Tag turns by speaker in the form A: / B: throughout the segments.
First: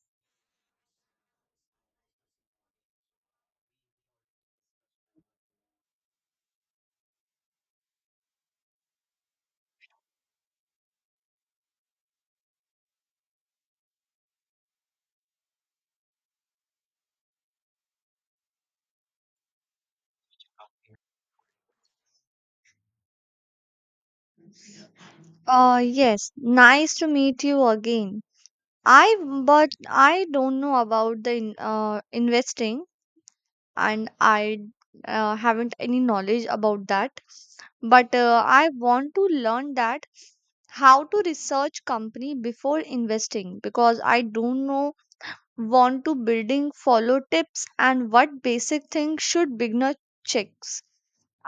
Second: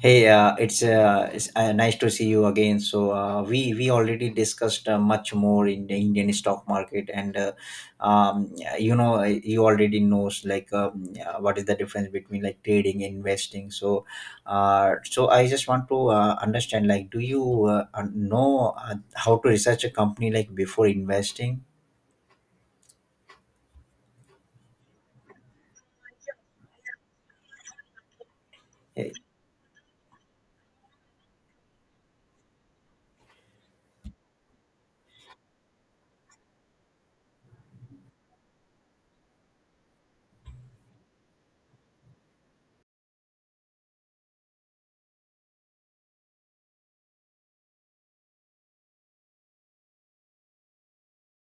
A: Hey, it's, nice to see you again. So we already discussed much more in the Indian stock market, and you already knows like what is the difference between like trading investing. So I just want to understand like do you know how to research a company like before investing?
B: Yes, nice to meet you again.
A: Hey.
B: I But I don't know about the in, investing and I haven't any knowledge about that. But I want to learn that how to research company before investing because I don't know want to building follow tips and what basic things should beginner checks.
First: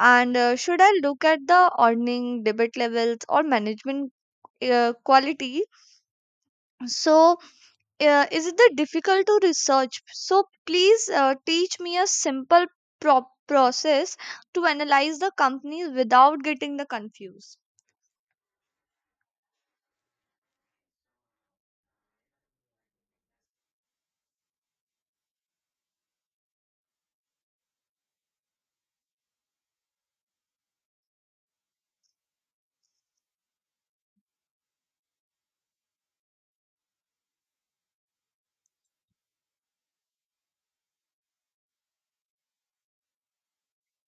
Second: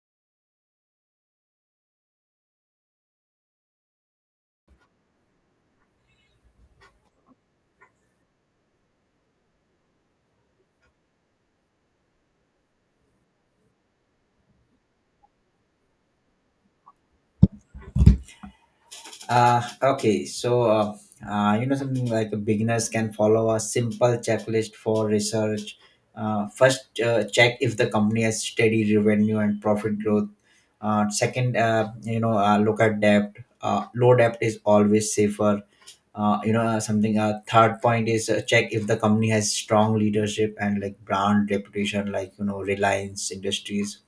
B: And should I look at the earning, debit levels, or management quality so is it the difficult to research so please teach me a simple process to analyze the companies without getting the confused.
A: Okay, so you know something like beginners can follow a simple checklist for research. First, check if the company has steady revenue and profit growth. Second, look at debt. Low debt is always safer. You know, something. Third point is check if the company has strong leadership and like brand reputation, like you know, Reliance Industries.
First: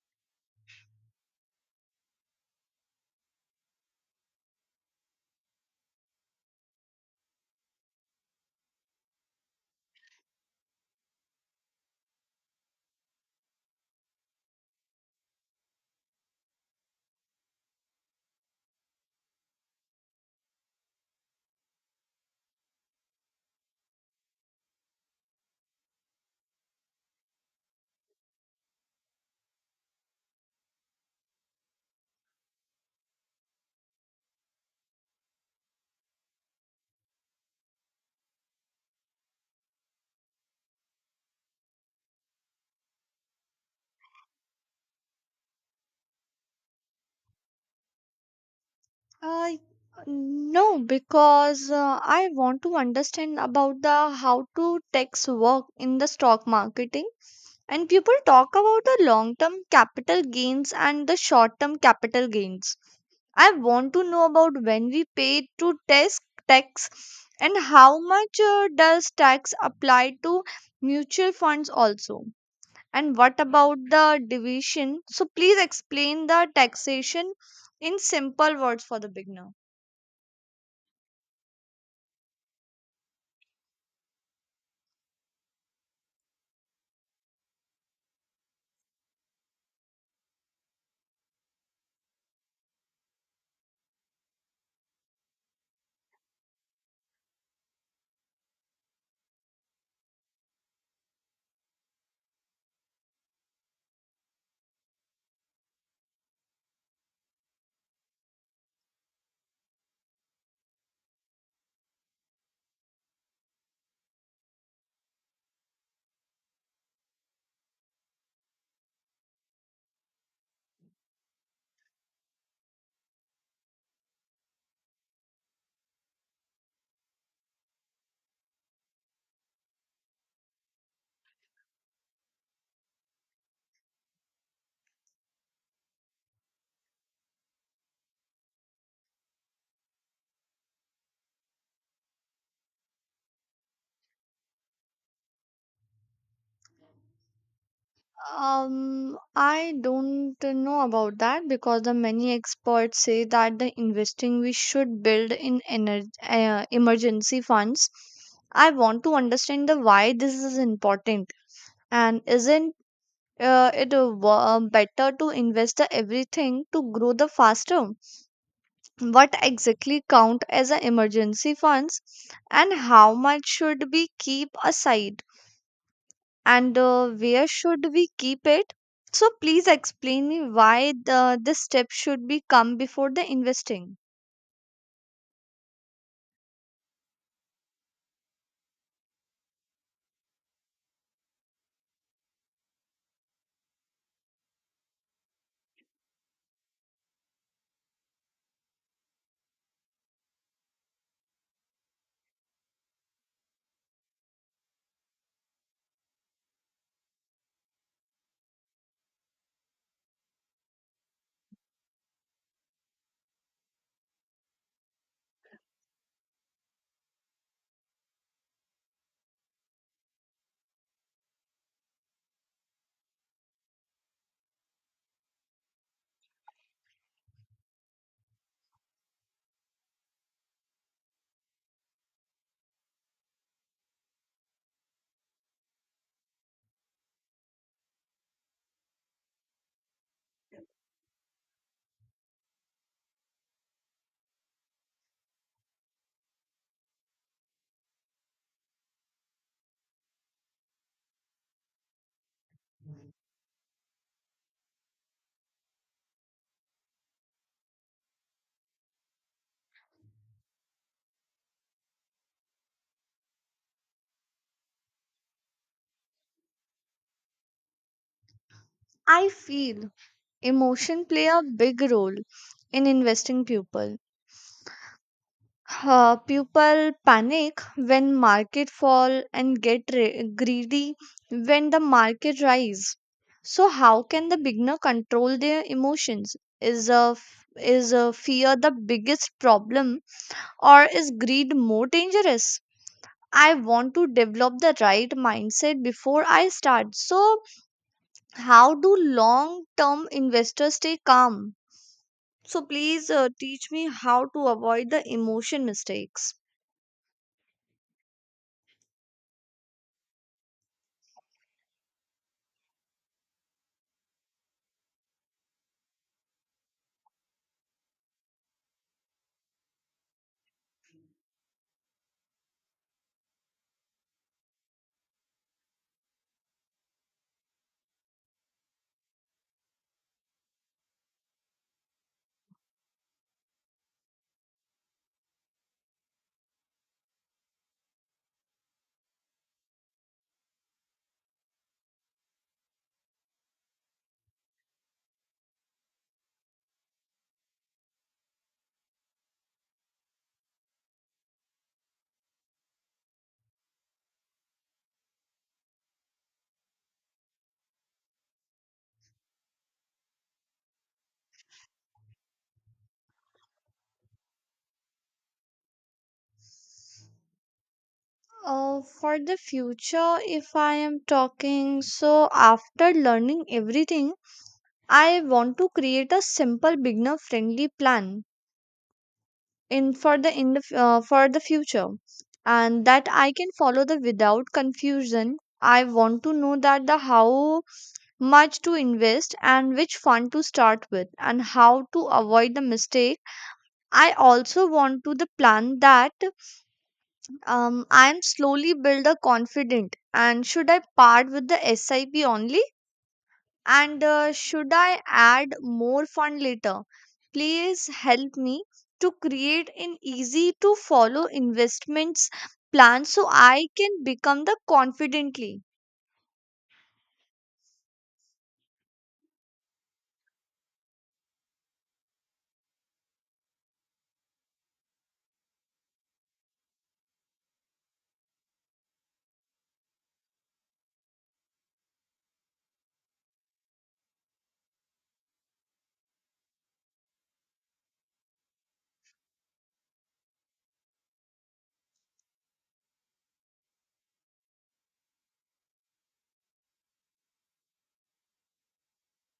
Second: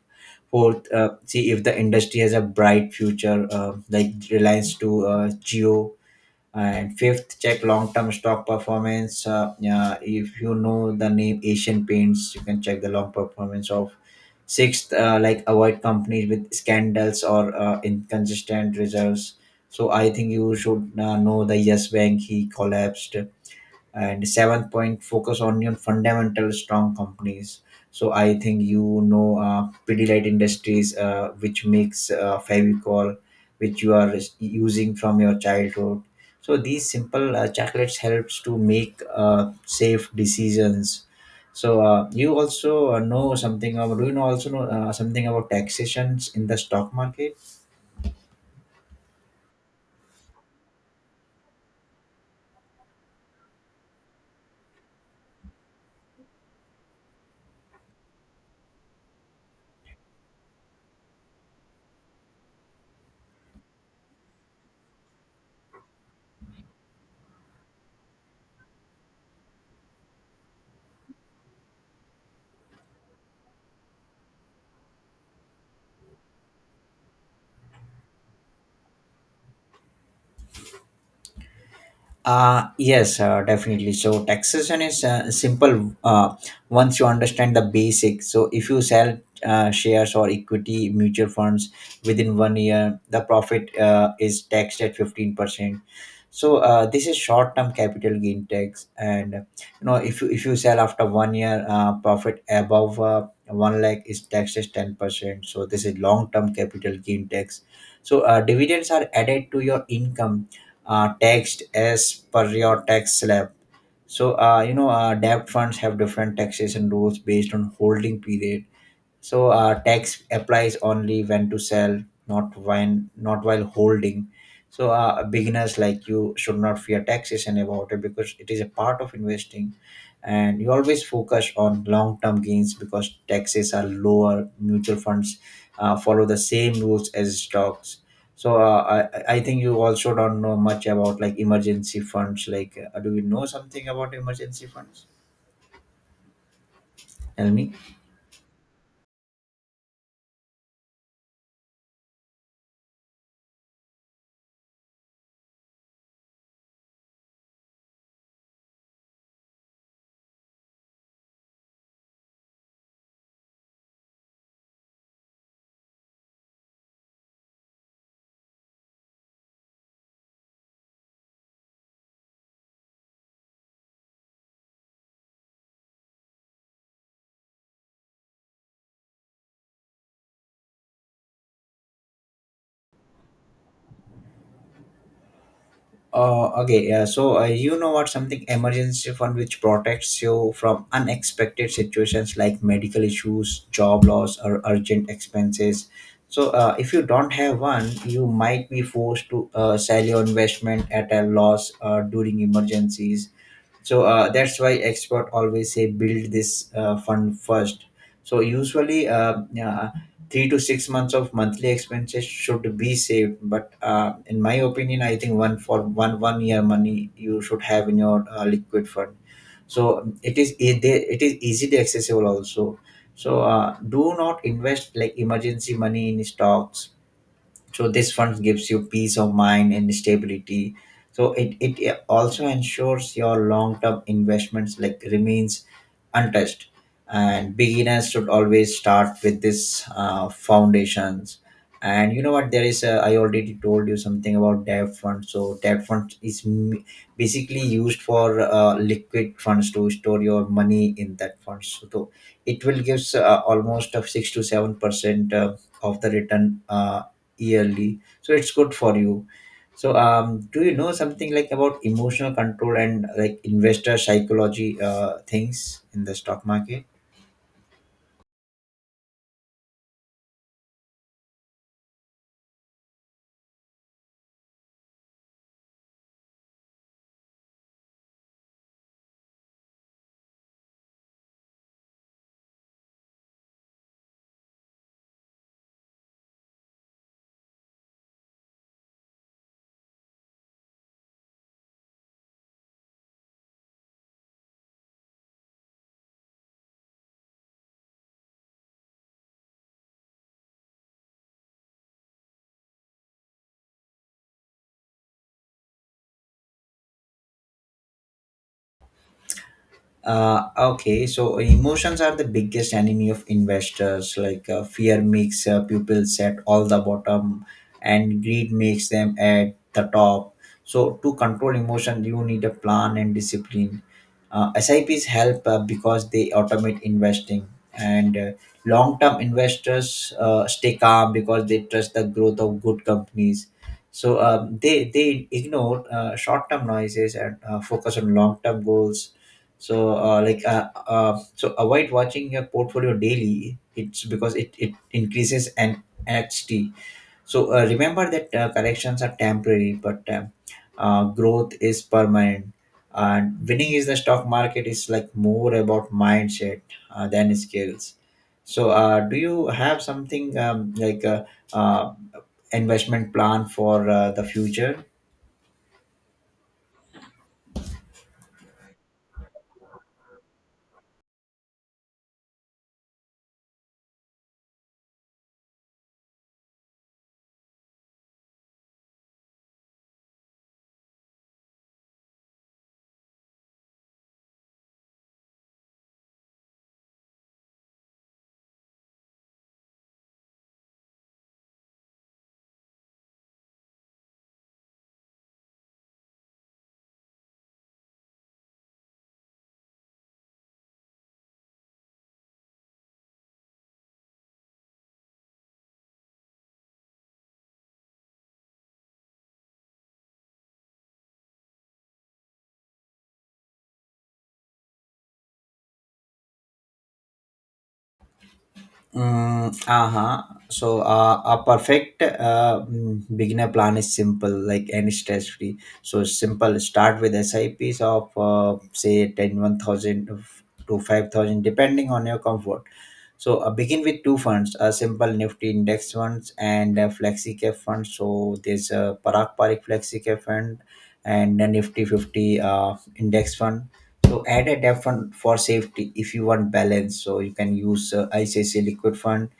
A: Fourth, see if the industry has a bright future, like Reliance to Geo. And fifth, check long-term stock performance. Yeah, if you know the name Asian Paints, you can check the long performance of. Sixth, like avoid companies with scandals or inconsistent results. So I think you should know the Yes Bank he collapsed. And seventh point, focus on your fundamental strong companies. So I think you know PD Light Industries, which makes Fevicol, which you are using from your childhood. So these simple chocolates helps to make safe decisions. So you also know something about, do you know, also know something about taxations in the stock market?
B: Uh, no, because I want to understand about the how to tax work in the stock marketing. And people talk about the long term capital gains and the short term capital gains. I want to know about when we pay to tax tax and how much does tax apply to mutual funds also. And what about the division? So please explain the taxation in simple words for the beginner.
A: Yes, definitely. So taxation is simple once you understand the basics. So if you sell shares or equity mutual funds within 1 year, the profit is taxed at 15%. So this is short-term capital gain tax, and you know if you sell after 1 year, profit above 1 lakh is taxed as 10%. So this is long-term capital gain tax. So dividends are added to your income, taxed as per your tax slab. So, debt funds have different taxation rules based on holding period. So tax applies only when to sell, not while holding. So beginners like you should not fear taxation about it because it is a part of investing, and you always focus on long-term gains because taxes are lower. Mutual funds follow the same rules as stocks. So I think you also don't know much about like emergency funds. Like, do you know something about emergency funds? Tell me.
B: I don't know about that because the many experts say that the investing we should build in energy, emergency funds. I want to understand the why this is important and isn't it better to invest the everything to grow the faster? What exactly count as a emergency funds and how much should we keep aside and where should we keep it so please explain me why this step should be come before the investing.
A: Okay, yeah. So you know what? Something emergency fund which protects you from unexpected situations like medical issues, job loss, or urgent expenses. So if you don't have one, you might be forced to sell your investment at a loss during emergencies. So that's why expert always say build this fund first. So usually 3 to 6 months of monthly expenses should be saved, but in my opinion I think one for one year money you should have in your liquid fund. So it is it is easily accessible also. So do not invest like emergency money in stocks. So this fund gives you peace of mind and stability. So it also ensures your long-term investments like remains untouched. And beginners should always start with this foundations. And you know what, there is a, I already told you something about debt fund. So debt fund is basically used for liquid funds to store your money in that fund. So it will gives almost of 6 to 7 percent of the return yearly, so it's good for you. So do you know something like about emotional control and like investor psychology things in the stock market?
B: I feel emotion play a big role in investing people. People panic when market fall and get greedy when the market rise. So how can the beginner control their emotions? Is a f- is a fear the biggest problem or is greed more dangerous? I want to develop the right mindset before I start. So how do long term investors stay calm? So please teach me how to avoid the emotion mistakes.
A: Okay, so emotions are the biggest enemy of investors. Like fear makes pupils at all the bottom, and greed makes them at the top. So to control emotion, you need a plan and discipline. SIPs help because they automate investing, and long-term investors stay calm because they trust the growth of good companies. So they ignore short-term noises and focus on long-term goals. So, so avoid watching your portfolio daily. It's because it increases an NXT. So remember that corrections are temporary, but growth is permanent. And winning is the stock market is like more about mindset than skills. So, do you have something like a uh, investment plan for the future?
B: For the future, if I am talking, so after learning everything, I want to create a simple beginner friendly plan in for the for the future and that I can follow the without confusion. I want to know that the how much to invest and which fund to start with and how to avoid the mistake. I also want to the plan that I'm slowly build a confident. And should I part with the SIP only? And should I add more fund later? Please help me to create an easy to follow investments plan so I can become the confidently.
A: Mm, uh-huh. So a perfect beginner plan is simple, like and stress free. So simple. Start with SIPs of say 1,000 to 5,000, depending on your comfort. So begin with two funds, a simple Nifty index funds and a flexi cap funds. So there's a Parak Parik flexi cap fund and a Nifty 50 index fund. So add a debt fund for safety if you want balance. So you can use ICICI Liquid Fund.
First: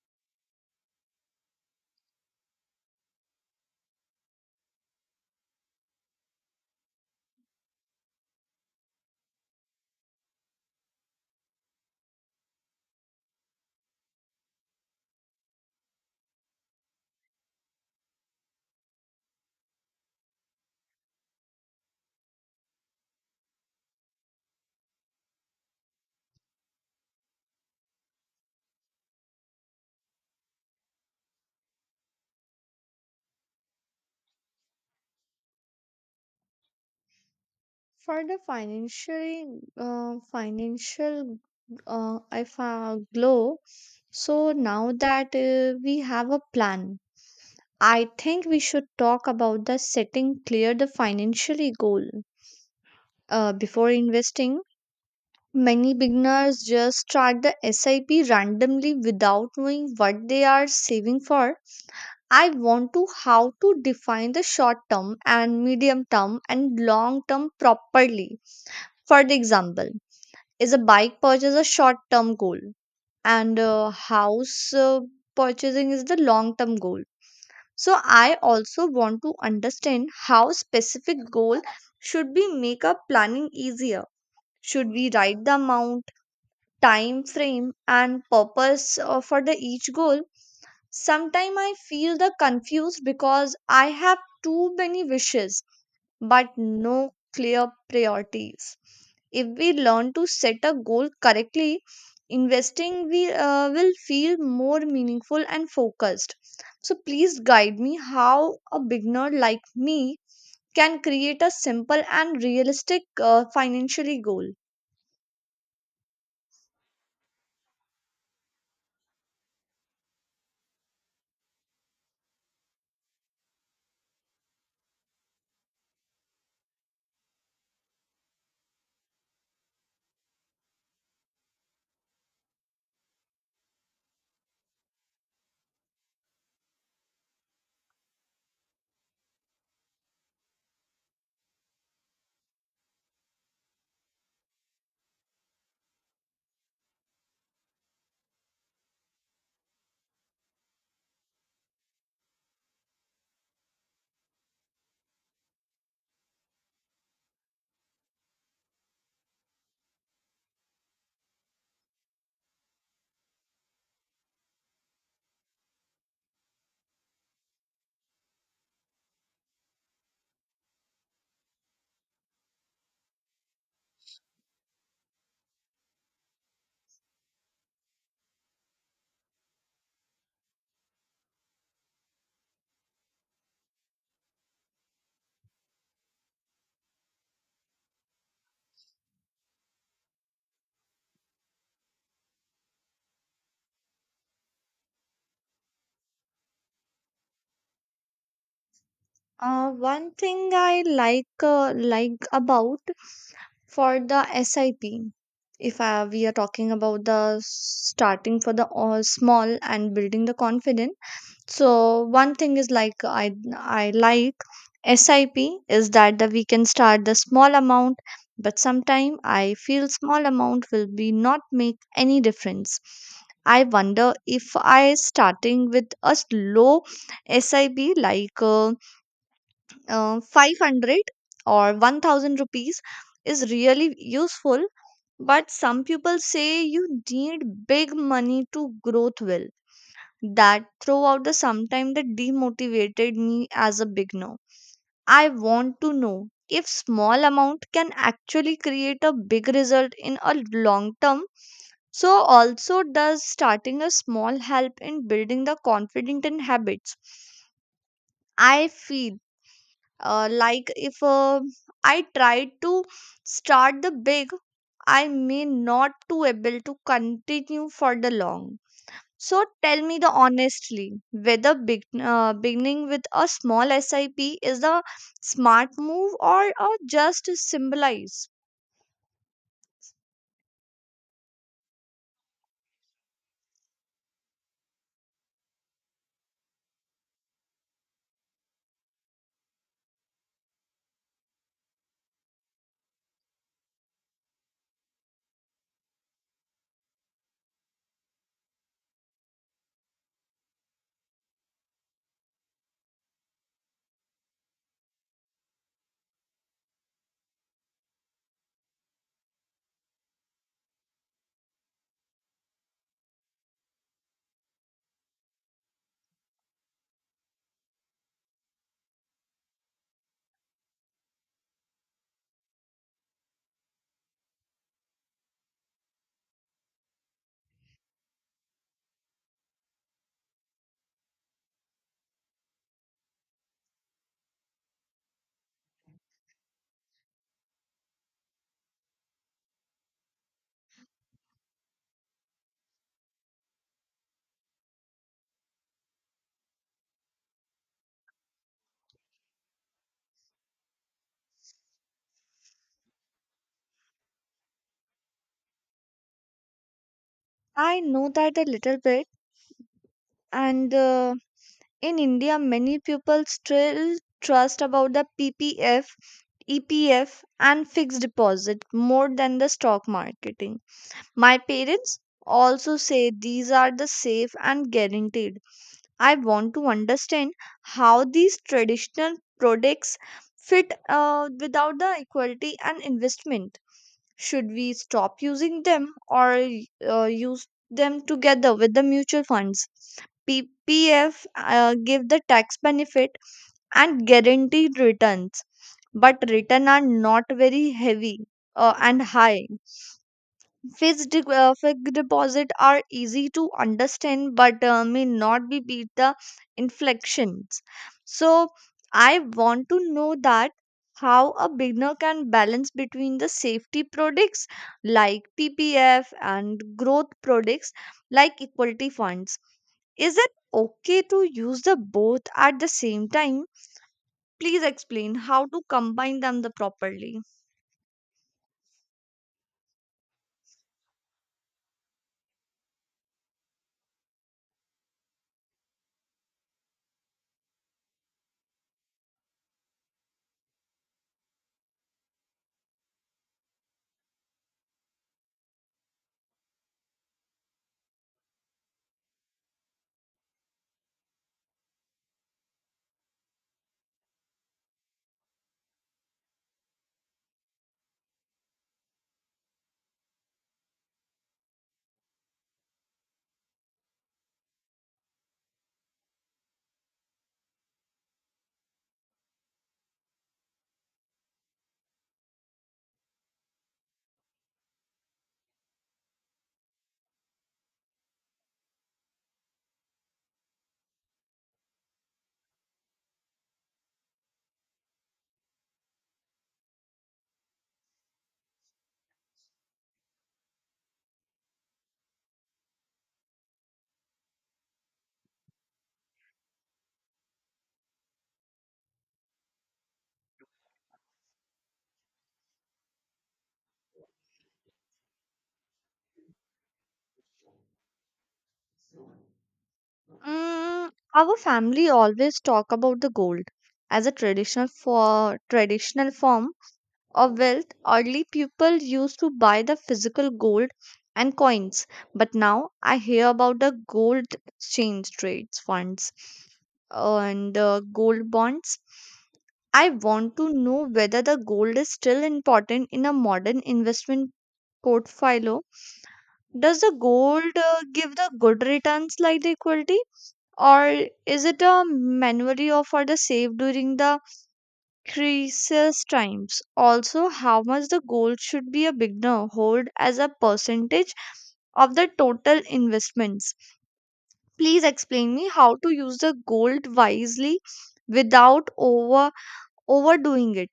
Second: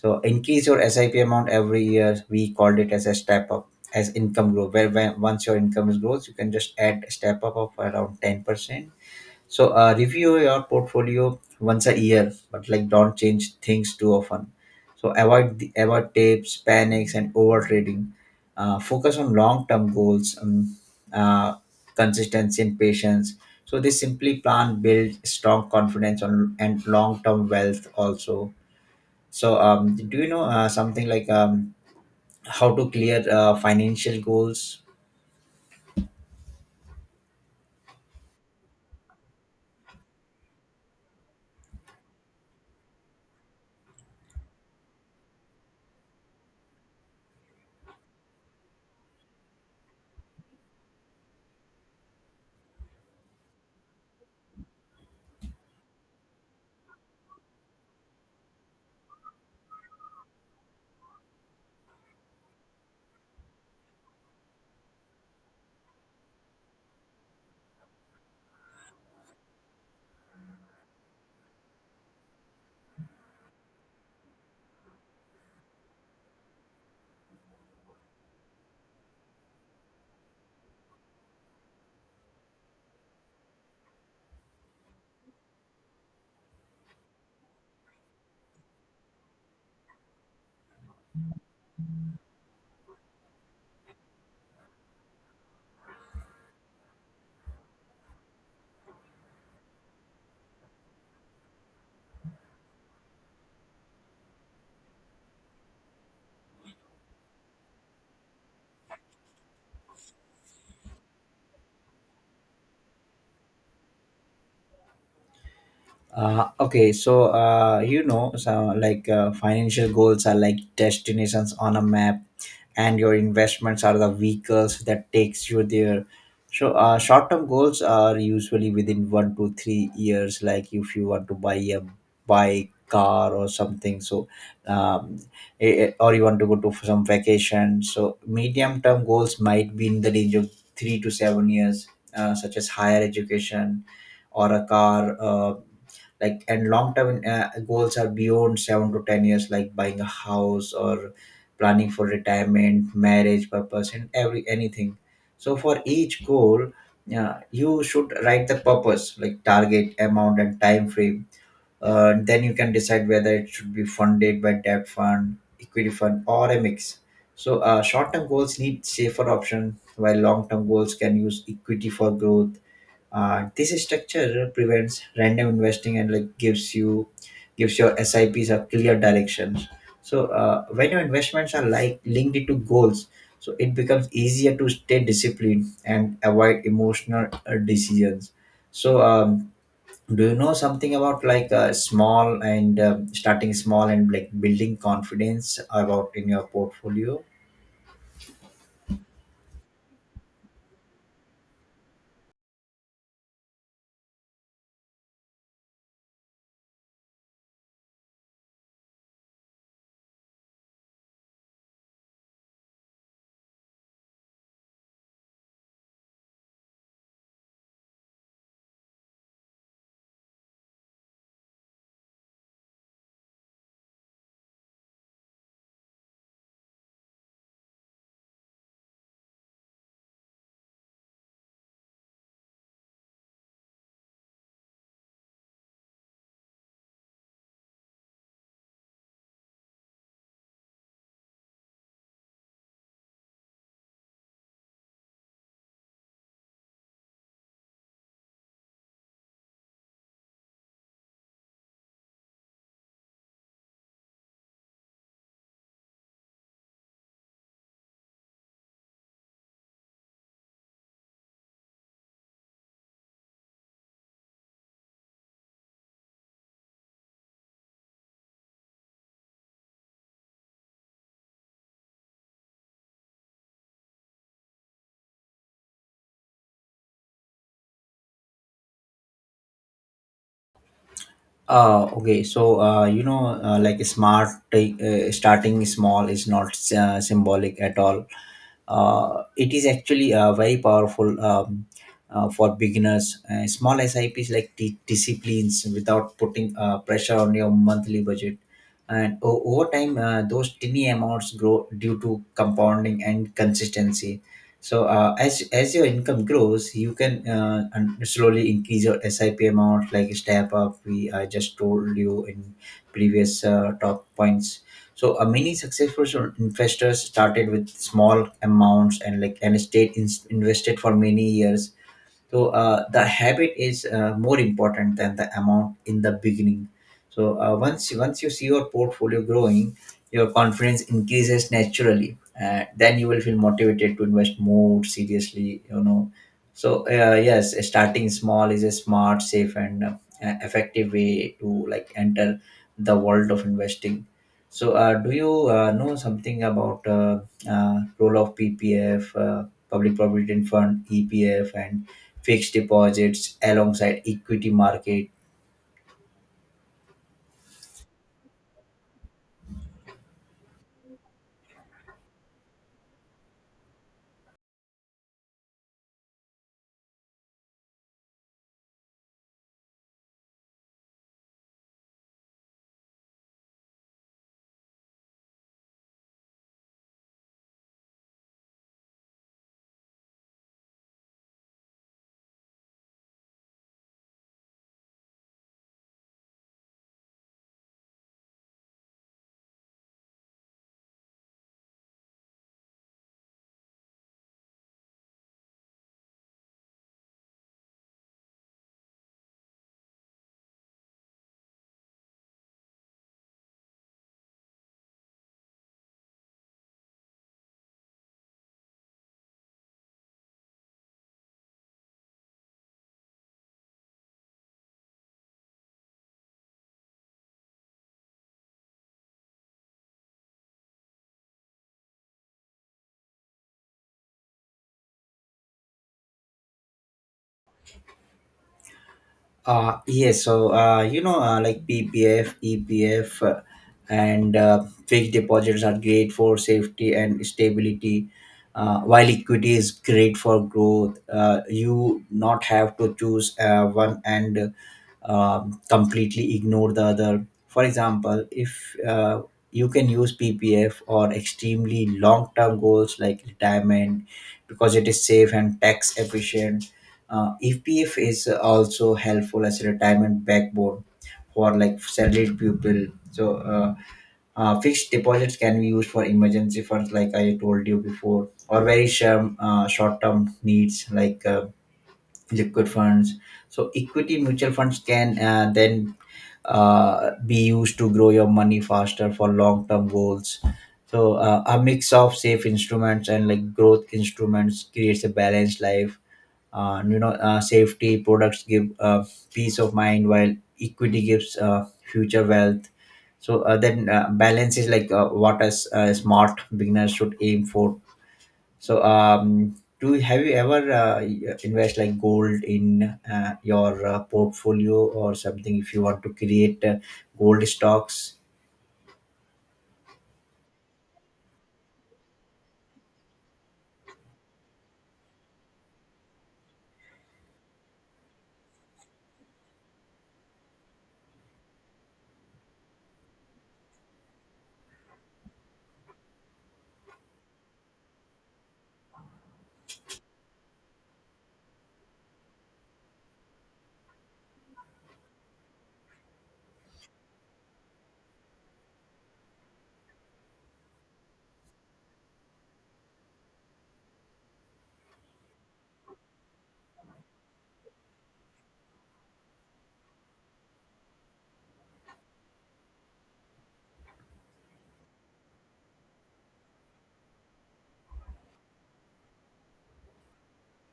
A: So increase your SIP amount every year. We called it as a step up as income growth. Where once your income is grows, you can just add a step up of around 10%. So review your portfolio once a year, but like don't change things too often. So avoid tapes, panics, and overtrading. Focus on long-term goals, uh, consistency, and patience. So they simply plan build strong confidence on and long-term wealth also. So do you know something like how to clear financial goals?
B: For the financially financial if, glow, so now that we have a plan, I think we should talk about the setting clear the financially goal. Before investing, many beginners just start the SIP randomly without knowing what they are saving for. I want to how to define the short term and medium term and long term properly. For the example, is a bike purchase a short term goal and a house purchasing is the long term goal. So I also want to understand how specific goal should be make up planning easier. Should we write the amount, time frame and purpose for the each goal? Sometimes I feel the confused because I have too many wishes but no clear priorities. If we learn to set a goal correctly, investing we will feel more meaningful and focused, so please guide me how a beginner like me can create a simple and realistic financially goal.
A: Okay, so so like financial goals are like destinations on a map, and your investments are the vehicles that takes you there. So short-term goals are usually within 1 to 3 years. Like if you want to buy a bike, car, or something. So um, or you want to go to some vacation. So medium-term goals might be in the range of 3 to 7 years, such as higher education or a car. Like and long term goals are beyond 7 to 10 years, like buying a house or planning for retirement, marriage purpose and every anything. So for each goal, you should write the purpose, like target amount and time frame. Then you can decide whether it should be funded by debt fund, equity fund, or a mix. So short-term goals need safer option while long-term goals can use equity for growth. This structure prevents random investing and like gives your SIPs a clear directions. So when your investments are like linked to goals, so it becomes easier to stay disciplined and avoid emotional decisions. So do you know something about like small and starting small and like building confidence about in your portfolio?
B: One thing I like about for the SIP, if we are talking about the starting for the all small and building the confident, so one thing is like I like SIP is that we can start the small amount, but sometime I feel small amount will be not make any difference. I wonder if I starting with a low SIP like, 500 or 1,000 rupees is really useful, but some people say you need big money to growth well. That throughout the sometime that demotivated me as a beginner. I want to know if small amount can actually create a big result in a long term. So also does starting a small help in building the confident in habits? I feel like if I try to start the big, I may not to able to continue for the long. So tell me the honestly whether beginning with a small SIP is a smart move or a just symbolize.
A: Okay, so like smart take, starting small is not symbolic at all. It is actually very powerful for beginners. Small SIPs like disciplines without putting pressure on your monthly budget, and over time, those tiny amounts grow due to compounding and consistency. So as your income grows, you can slowly increase your SIP amount, like step up. We I just told you in previous talk points. So many successful investors started with small amounts and and stayed invested for many years. So the habit is more important than the amount in the beginning. So once you see your portfolio growing, your confidence increases naturally. Then you will feel motivated to invest more seriously, you know. So yes, starting small is a smart, safe, and effective way to like enter the world of investing. So do you know something about role of PPF, public provident fund, EPF, and fixed deposits alongside equity market?
B: I know that a little bit, and in India, many people still trust about the PPF, EPF and fixed deposit more than the stock market. My parents also say these are the safe and guaranteed. I want to understand how these traditional products fit without the equality and investment. Should we stop using them or use them together with the mutual funds? PPF give the tax benefit and guaranteed returns, but return are not very heavy and high. Fixed deposit are easy to understand but may not be beat the inflections. So I want to know that how a beginner can balance between the safety products like PPF and growth products like equity funds. Is it okay to use the both at the same time? Please explain how to combine them the properly.
A: Yes, so like PPF, EPF, and fixed deposits are great for safety and stability, while equity is great for growth. You not have to choose one and completely ignore the other. For example, if you can use PPF or extremely long-term goals like retirement because it is safe and tax efficient. EPF is also helpful as a retirement backbone for like salaried people. So fixed deposits can be used for emergency funds, like I told you before, or very short term needs like liquid funds. So equity mutual funds can then be used to grow your money faster for long term goals. So a mix of safe instruments and like growth instruments creates a balanced life. Safety products give peace of mind while equity gives future wealth. So then balance is like what a smart beginner should aim for. So have you ever invest like gold in your portfolio or something if you want to create gold stocks?
B: Mm, our family always talk about the gold as a traditional for traditional form of wealth. Early people used to buy the physical gold and coins, but now I hear about the gold exchange trades funds and gold bonds. I want to know whether the gold is still important in a modern investment portfolio. Does the gold give the good returns like the equity, or is it a memory of for the save during the crisis times? Also how much the gold should be a beginner hold as a percentage of the total investments? Please explain me how to use the gold wisely without overdoing it.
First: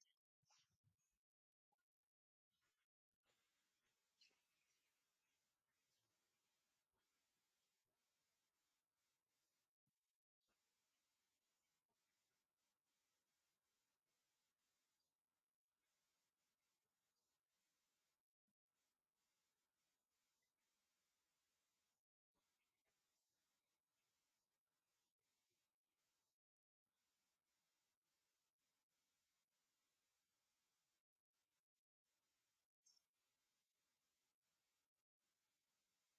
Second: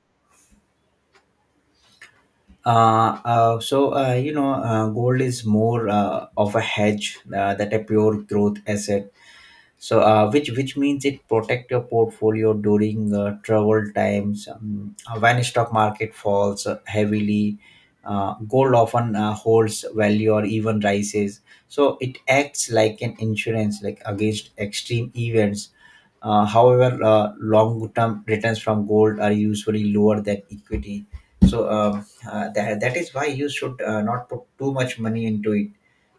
A: So gold is more of a hedge that a pure growth asset. So which means it protect your portfolio during troubled times, when stock market falls heavily. Gold often holds value or even rises. So it acts like an insurance, like against extreme events. However, long term returns from gold are usually lower than equity. so um, that is why you should not put too much money into it.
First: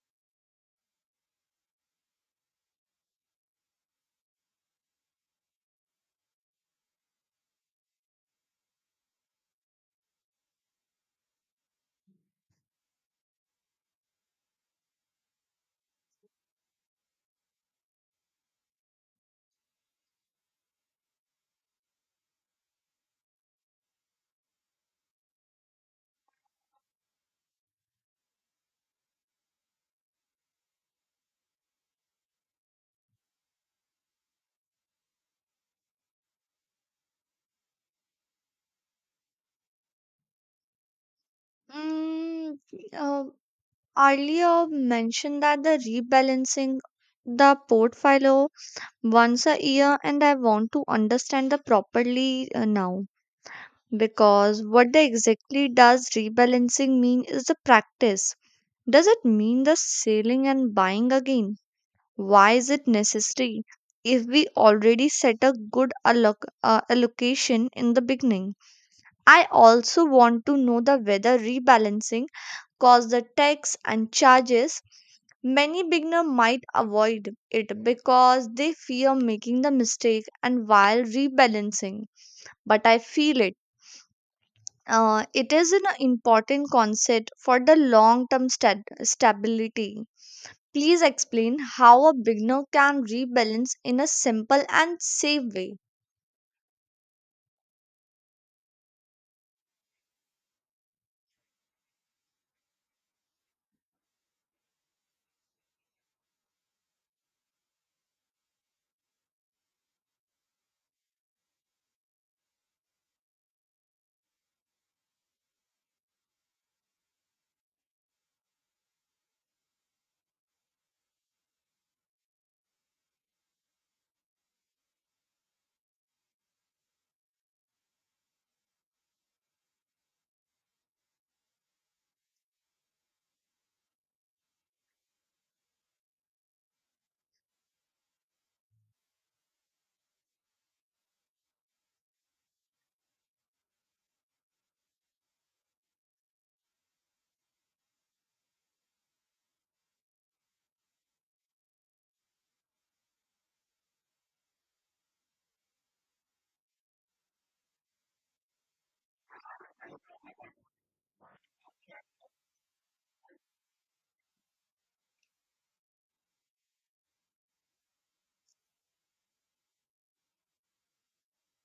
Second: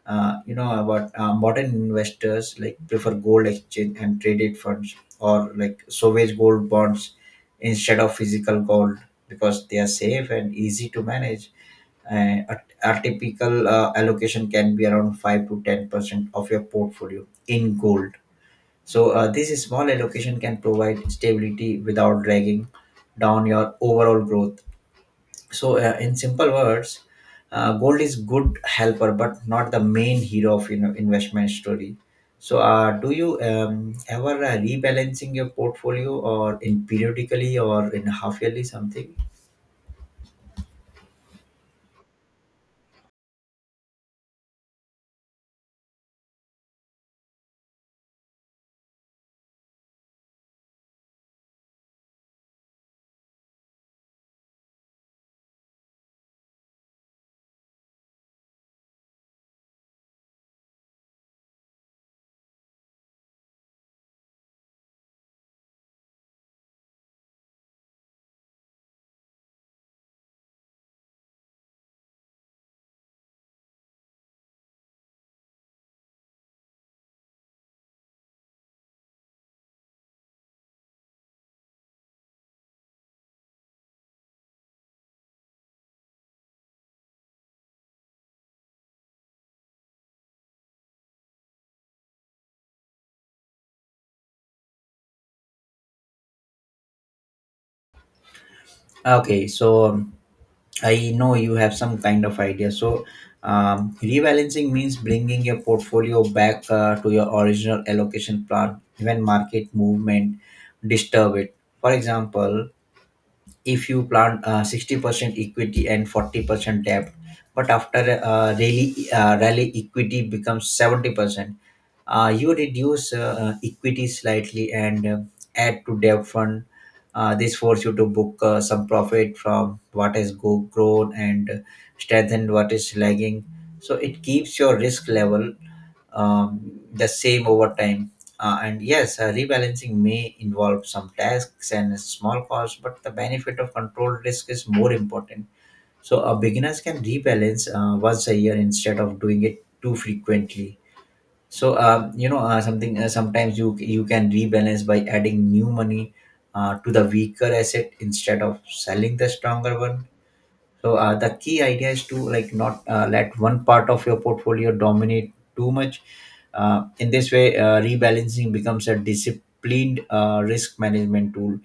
A: About modern investors, like prefer gold exchange and traded funds or like savage gold bonds instead of physical gold, because they are safe and easy to manage. And a typical allocation can be around 5 to 10% of your portfolio in gold. So this small allocation can provide stability without dragging down your overall growth. So in simple words, gold is good helper but not the main hero of, you know, investment story. So do you ever rebalancing your portfolio or in periodically or in half yearly something?
B: Mm, uh, earlier mentioned that the rebalancing the portfolio once a year and I want to understand the properly now. Because what the exactly does rebalancing mean is the practice. Does it mean the selling and buying again? Why is it necessary if we already set a good allocation in the beginning? I also want to know the whether rebalancing cause the tax and charges. Many beginner might avoid it because they fear making the mistake and while rebalancing, but I feel it is an important concept for the long term stability. Please explain how a beginner can rebalance in a simple and safe way.
A: Okay, so I know you have some kind of idea. So rebalancing means bringing your portfolio back to your original allocation plan when market movement disturb it. For example, if you plan 60% equity and 40% debt, but after rally equity becomes 70%, you reduce equity slightly and add to debt fund. This force you to book some profit from what has go grown and strengthen what is lagging. So it keeps your risk level um, the same over time. And yes, rebalancing may involve some tasks and small costs, but the benefit of controlled risk is more important. So, beginners can rebalance once a year instead of doing it too frequently. So, you know, something sometimes you can rebalance by adding new money to the weaker asset instead of selling the stronger one. So the key idea is to like not let one part of your portfolio dominate too much. In this way, rebalancing becomes a disciplined risk management tool.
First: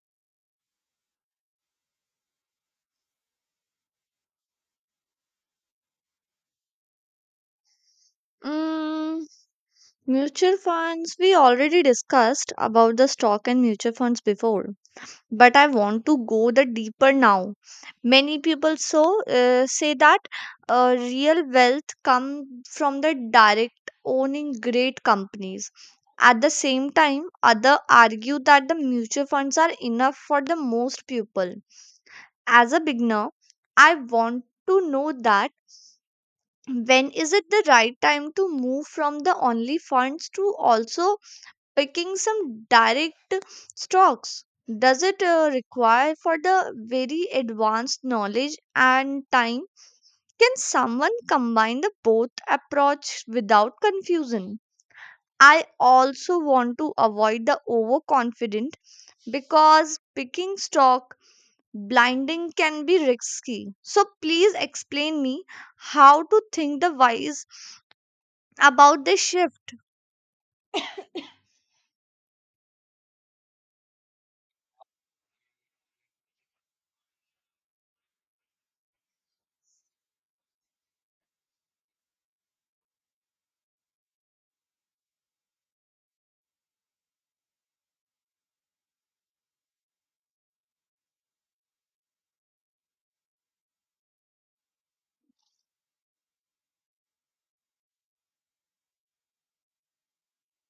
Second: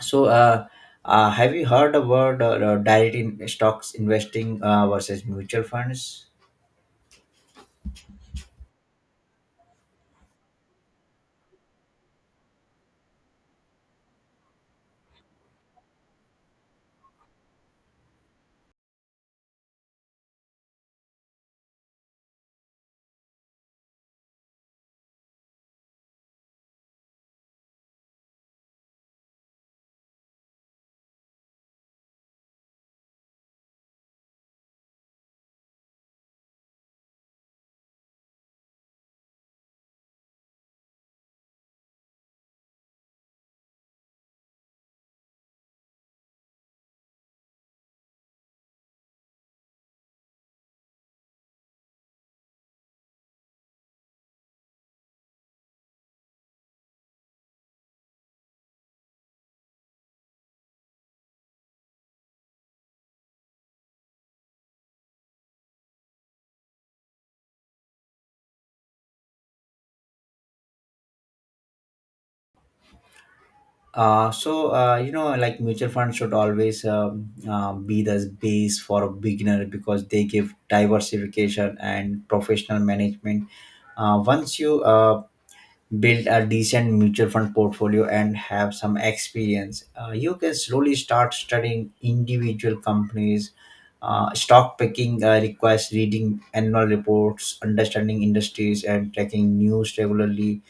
A: So, have you heard about direct in stocks investing versus mutual funds?
B: Mm, mutual funds, we already discussed about the stock and mutual funds before. But I want to go the deeper now. Many people say that real wealth come from the direct owning great companies. At the same time other argue that the mutual funds are enough for the most people. As a beginner, I want to know that when is it the right time to move from the only funds to also picking some direct strokes. Does it require for the very advanced knowledge and time? Can someone combine the both approach without confusion? I also want to avoid the overconfident because picking stock blinding can be risky. So please explain me how to think the wise about this shift.
A: So like mutual funds should always be the base for a beginner because they give diversification and professional management. Once you build a decent mutual fund portfolio and have some experience, you can slowly start studying individual companies. Stock picking requires reading annual reports, understanding industries, and tracking news regularly.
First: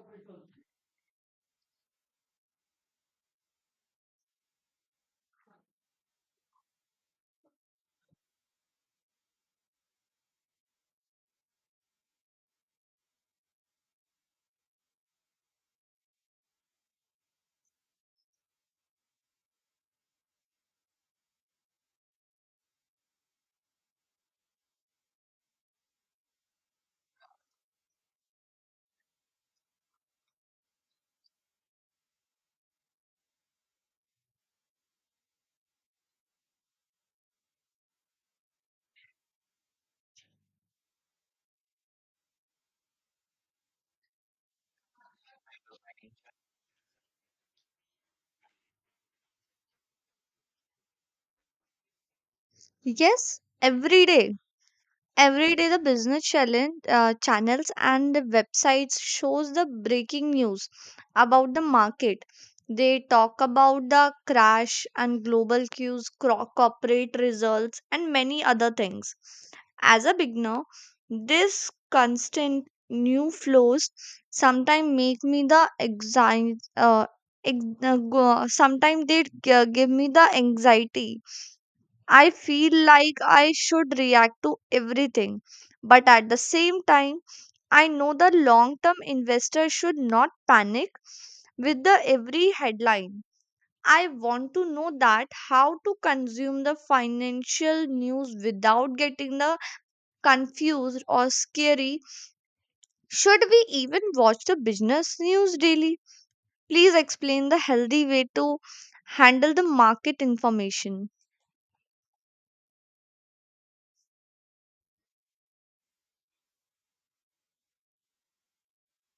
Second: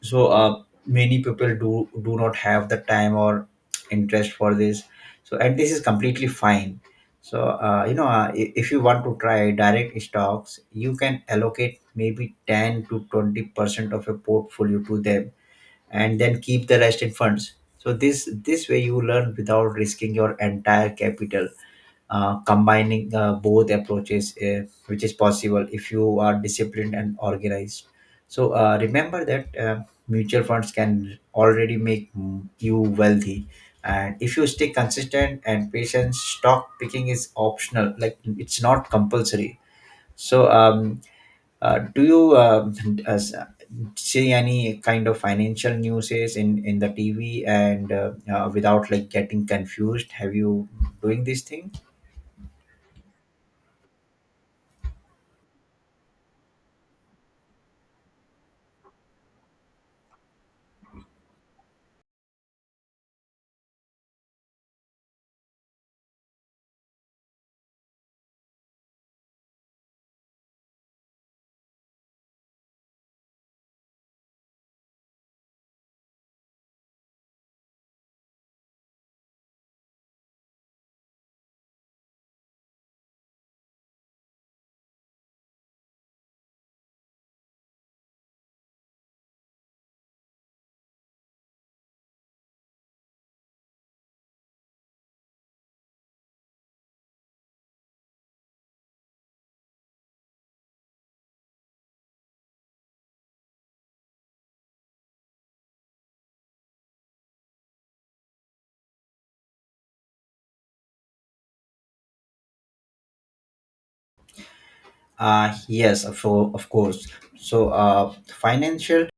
A: So many people do not have the time or interest for this, so, and this is completely fine. So if you want to try direct stocks, you can allocate maybe 10 to 20% of your portfolio to them and then keep the rest in funds. So this way you learn without risking your entire capital. Combining both approaches, which is possible if you are disciplined and organized. So remember that mutual funds can already make, you wealthy, and if you stay consistent and patient, stock picking is optional, like it's not compulsory. So do you as- see any kind of financial news in the tv and without like getting confused, have you doing this thing?
B: Yes, every day. Every day the business challenge, channels and the websites shows the breaking news about the market. They talk about the crash and global cues, corporate results and many other things. As a beginner, this constant new flows sometimes make me the anxiety sometimes they give me the anxiety. I feel like I should react to everything. But at the same time, I know the long term investor should not panic with the every headline. I want to know that how to consume the financial news without getting the confused or scary. Should we even watch the business news daily? Please explain the healthy way to handle the market information.
A: Yes, of course. So, uh, financial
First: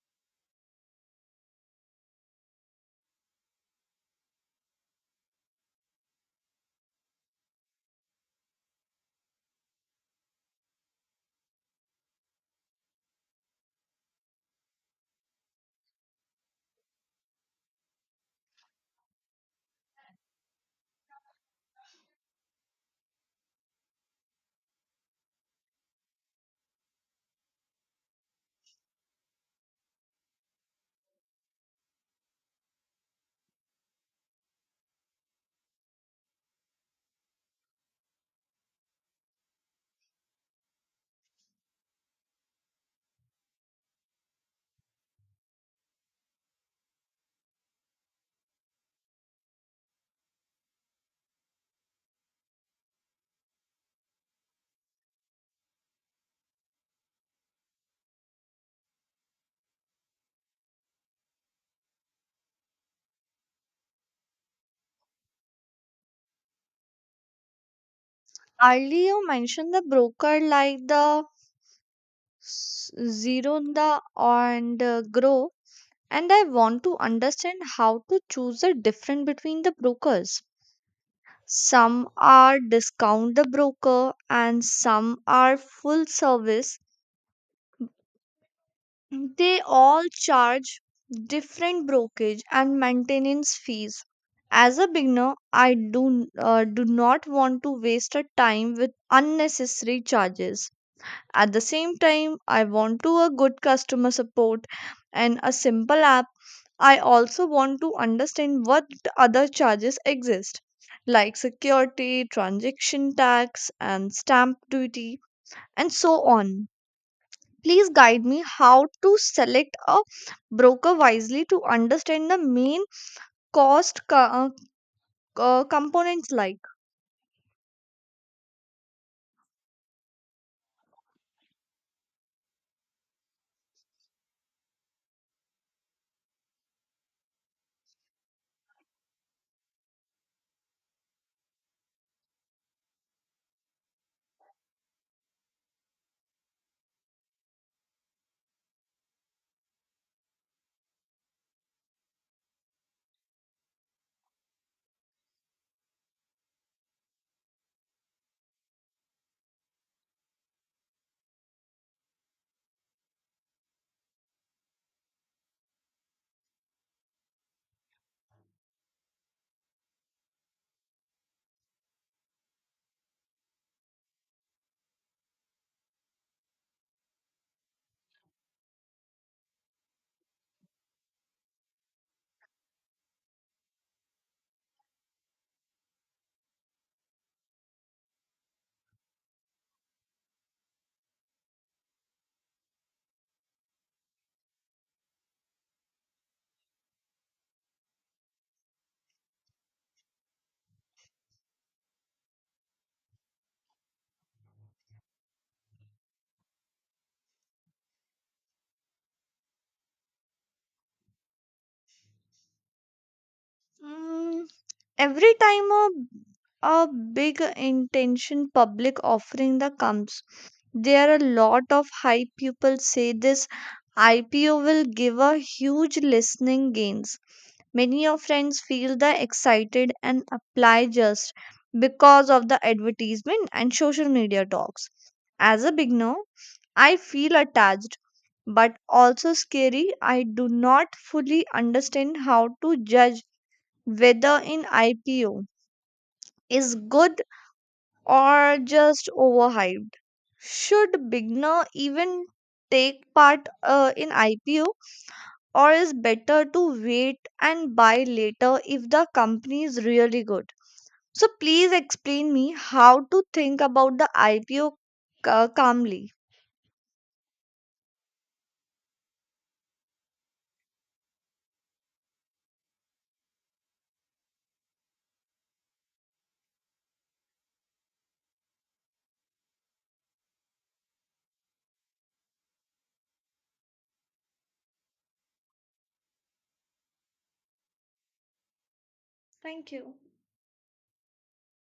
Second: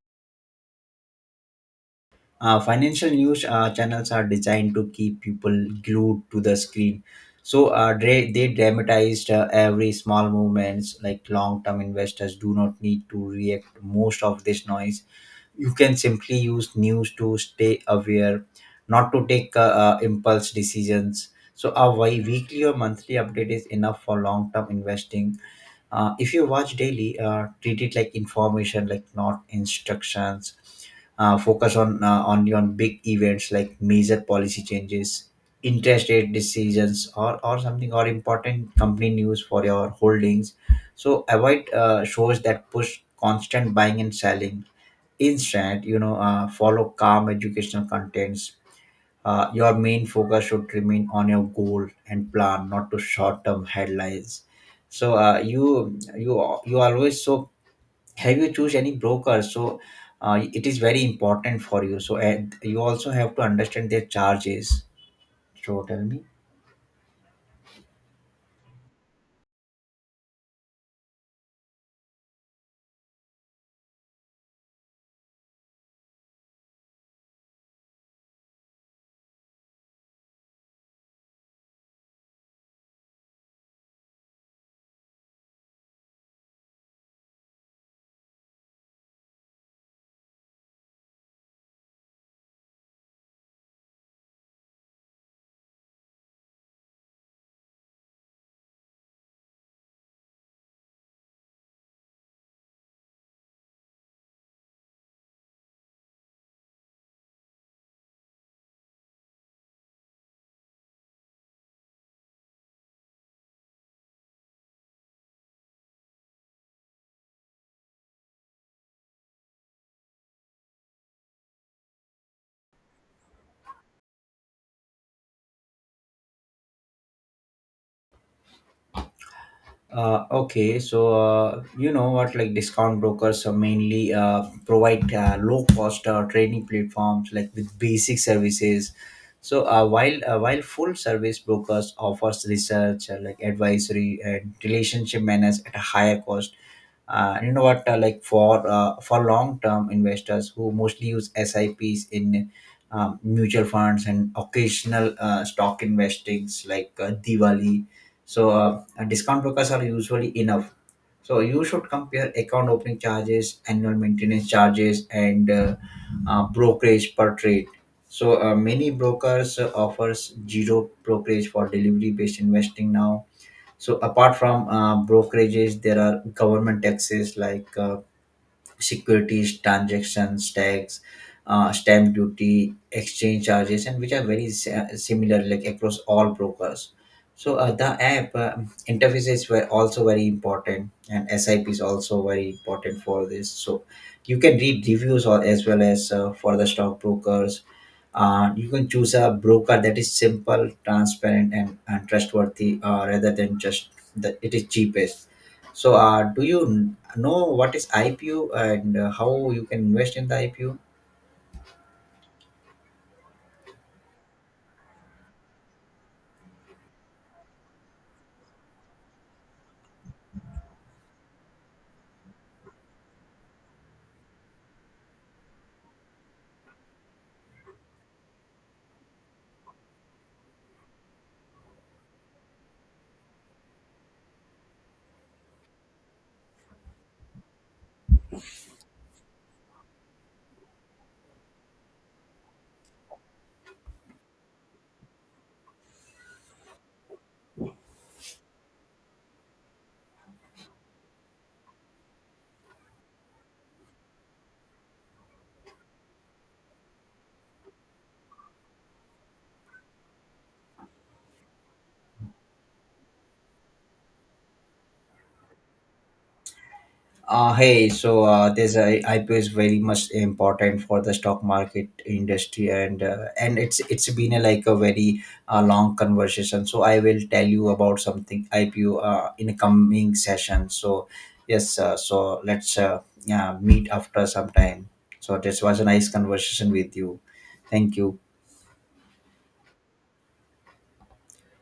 A: uh, financial news channels are designed to keep people glued to the screen. So, they dramatized every small movements. Like long term investors do not need to react to most of this noise. You can simply use news to stay aware, not to take impulse decisions. So, a weekly or monthly update is enough for long term investing. If you watch daily, treat it like information, like not instructions. Focus on only on big events like major policy changes, interest rate decisions, or something, or important company news for your holdings. So avoid shows that push constant buying and selling. Instead, you know, follow calm educational contents. Your main focus should remain on your goal and plan, not to short-term headlines. So you always, so, have you choose any broker? So it is very important for you. So and you also have to understand their charges. So tell me.
B: Earlier you mentioned the broker like the s- Zerunda and Grow, and I want to understand how to choose the difference between the brokers. Some are discount the broker and some are full service. They all charge different brokerage and maintenance fees. As a beginner, I do not want to waste a time with unnecessary charges. At the same time, I want to a good customer support and a simple app. I also want to understand what other charges exist like security, transaction tax and stamp duty and so on. Please guide me how to select a broker wisely to understand the main cost components like.
A: Okay, so like discount brokers are mainly provide low cost trading platforms like with basic services. So while full service brokers offers research, like advisory and relationship manners at a higher cost. Like for long term investors who mostly use S I Ps in mutual funds and occasional stock investings like Diwali. So discount brokers are usually enough. So you should compare account opening charges, annual maintenance charges, and brokerage per trade. So many brokers offers zero brokerage for delivery based investing now. So apart from brokerages, there are government taxes like securities transactions tax, stamp duty, exchange charges, and which are very similar like across all brokers. So the app interfaces were also very important, and sip is also very important for this. So you can read reviews, or as well as for the stock brokers, you can choose a broker that is simple, transparent, and trustworthy, rather than just the it is cheapest. So do you know what is IPO and how you can invest in the IPO?
B: Mm, every time a a big intention public offering that comes, there are a lot of hype. People say this IPO will give a huge listening gains. Many of friends feel the excited and apply just because of the advertisement and social media talks. As a beginner, I feel attached but also scary. I do not fully understand how to judge whether an IPO is good or just overhyped. Should beginner even take part in IPO or is better to wait and buy later if the company is really good? So please explain me how to think about the IPO calmly.
A: Hey, so this IPO is very much important for the stock market industry, and it's been like a very long conversation. So I will tell you about something IPO in a coming session. So yes, so let's yeah, meet after some time. So this was a nice conversation with you. Thank you.
B: Thank you.